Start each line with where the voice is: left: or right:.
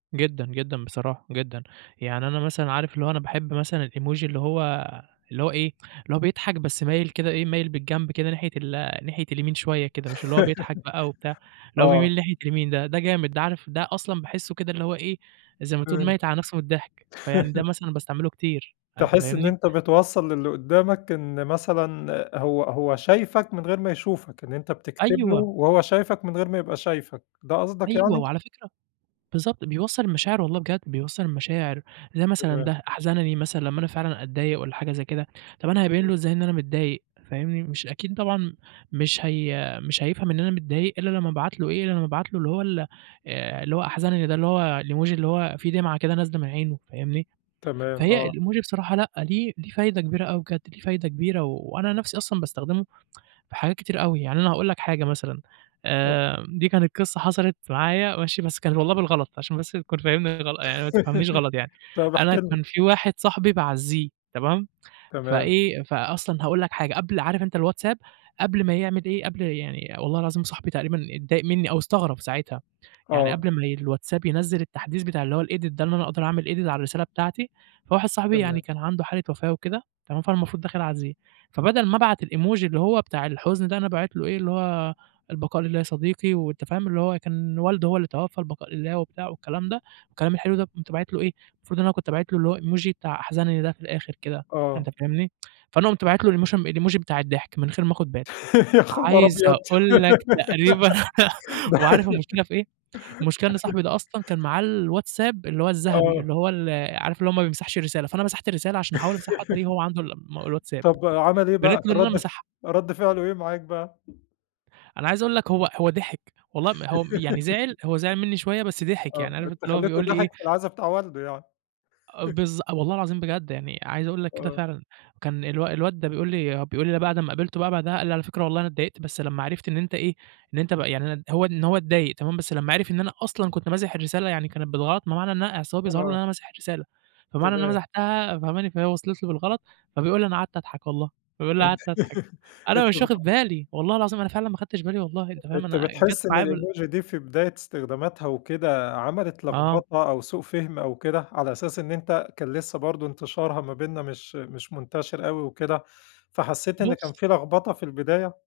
right: جدًا، جدًا، بصراحة جدًا، يعني أنا مثلًا عارف اللي هو أنا باحب مثلًا الEmoji اللي هو اللي هو إيه، اللي هو بيضحك بس مايل كده إيه، مايل بالجنب كده ناحية ال ناحية اليمين شوية كده، مش اللي هو بيضحك بقى وبتاع، اللي هو
left: آه.
right: بيميل ناحية اليمين ده، ده جامد ده. عارف ده أصلًا باحسه كده اللي هو إيه، زي ما تقُول
left: إمم.
right: ميّت على نفسه من الضحك، فيعني ده مثلًا باستعمله كتير، فأنت
left: تحس إن
right: فاهمني؟
left: أنت بتوصّل لِلِّي قدامك إن مثلًا هو هو شايفك من غير ما يشوفك، إن أنت بتكتب له
right: أيوه.
left: وهو شايفك من غير ما يبقى شايفك، ده قصدك
right: أيوه،
left: يعني؟
right: وعلى فكرة بالضبط، بيوصّل المشاعر والله بجد، بيوصّل المشاعر، زي مثلًا
left: تمام.
right: ده أحزنني مثلًا لمّا أنا فعلًا أتضايق والّا حاجة زي كده، طَب أنا هابيّن
left: إمم.
right: له إزاي إن أنا متضايق، فاهمني، مش أكيد طبعًا مش هي مش هيفهم إن أنا متضايق إلّا لمّا أبعت له إيه، إلّا لمَا أبعت له اللي هو ال آآ، اللي هو أحزنني ده اللي هو الemoji اللي هو فيه دمعة كده نازلة من عينه، فاهمني.
left: تمام،
right: فهي
left: آه.
right: الemoji بصراحة لأ ليه ليه فايدة كبيرة أوي بجد ليه فايدة كبيرة، و وأنا نَفْسي أصلًا باستخدمه في حاجات كتير أوي يعني. أنا هاقول لك حاجة مثلًا،
left: اتفضل.
right: آآ، دي كانت قصة حصلت معايا، ماشي، بس كان والله بالغلط عشان بس تكون فاهمني غلط يعني ما تفهمنيش غلط يعني،
left: طَب احكِ
right: أنا
left: لنا.
right: كان في واحد صاحبي باعزيه تمام،
left: تمام.
right: فإيه، فأصلًا هاقول لك حاجة قبل عارف أنت الWhatsApp؟ قبل ما يعمِل إيه، قبل يعني والله العظيم صاحبي تقريبًا اتضايق مِّني أو استغرب ساعتها، يعني
left: آه.
right: قبل ما ي الWhatsApp ينزّل التحديث بتاع اللي هو الedit ده، إن أنا أقدر أعمل edit على الرسالة بتاعتي، فواحد صاحبي يعني
left: تمام.
right: كان عنده حالة وفاة وكده، تمام، فأنا المفروض داخل أعزيه، فبَدَل ما أبعت الemoji اللي هو بتاع الحزن ده، أنا باعِت له إيه، اللي هو "البقاء لله يا صديقي." وأنت فاهم اللي هو كان والده هو اللي توفى البقاء لله وبتاع والكلام ده والكلام الحلو ده، قُمت باعت له إيه، المفروض إن أنا كنت باعت له اللي هو الemoji بتاع أحزنني ده في الآخر كده،
left: آآ،
right: أنت
left: آه.
right: فاهمني، فأنا قُمت باعت له الاموشن الemoji بتاع الضحك من غير ما آخد بالي،
left: يا خبر
right: عايز
left: أبيض!
right: أقول لك تقريبًا
left: ده
right: وعارف المشكلة في إيه، المشكلة إن صاحبي ده أصلًا كان معاه الWhatsApp اللي هو الذهبي
left: آه.
right: اللي هو ال عارف اللي هو ما بيمسحش الرسالة، فأنا مسحت الرسالة عشان أحاول أمسحه تقريبًا هو عنده الم الWhatsApp،
left: طَب عمل إيه
right: بانت
left: بقى،
right: له إن أنا
left: رد ف
right: ماسحها.
left: رد فعله إيه معاك بقى؟
right: أنا عايز أقول لك هو هو ضحك، والله م هو م يعني زعِل هو زعِل مِنّي شوية بس ضحك،
left: آه،
right: يعني عارف أنت
left: أنت
right: اللي هو
left: خليته
right: بيقول لي إيه
left: ضحك في العزا بتاع والده يعني.
right: آه بالضب والله العظيم بجد، يعني عايز أقُول لك كده
left: آه.
right: فعلًا. كان الو الواد ده بيقُول لي بيقُول لي بعد ما قابلته بقى بعدها قال لي: "على فكرة والله أنا إتضايقت بس لمّا عرفت إن أنت إيه، إن أنت بقى يعني" هو إن هو إتضايق تمام بس لمّا عرف إن أنا أصلًا كنت ماسح الرسالة، يعني كانت بالغلط ما معنى إنها أصل هو بيظهر له إن
left: آه.
right: أنا ماسح الرسالة، فمعنى إن أنا
left: تمام.
right: مسحتها، فهماني، فهي وصلت له بالغلط. فبيقول لي: "أنا قعدت أضحك والله." بيقُول لي:
left: أن
right: "قعدت أضحك." أنا
left: أنت
right: مش واخد
left: بتحس
right: بالي، والله العظيم أنا فعلًا ما أخدتش بالي والله، أنت فاهم،
left: أنت
right: أنا جات
left: بتحس إن
right: معايا بال
left: الemoji دي في بداية استخداماتها وكده عملت
right: آه.
left: لغبطة أو سوء فهم أو كده، على أساس إن أنت كان لسه برضه انتشارها ما بيننا مش مش منتشر أوي وكده، فحسيت إن كان
right: بس.
left: في لغبطة في البداية؟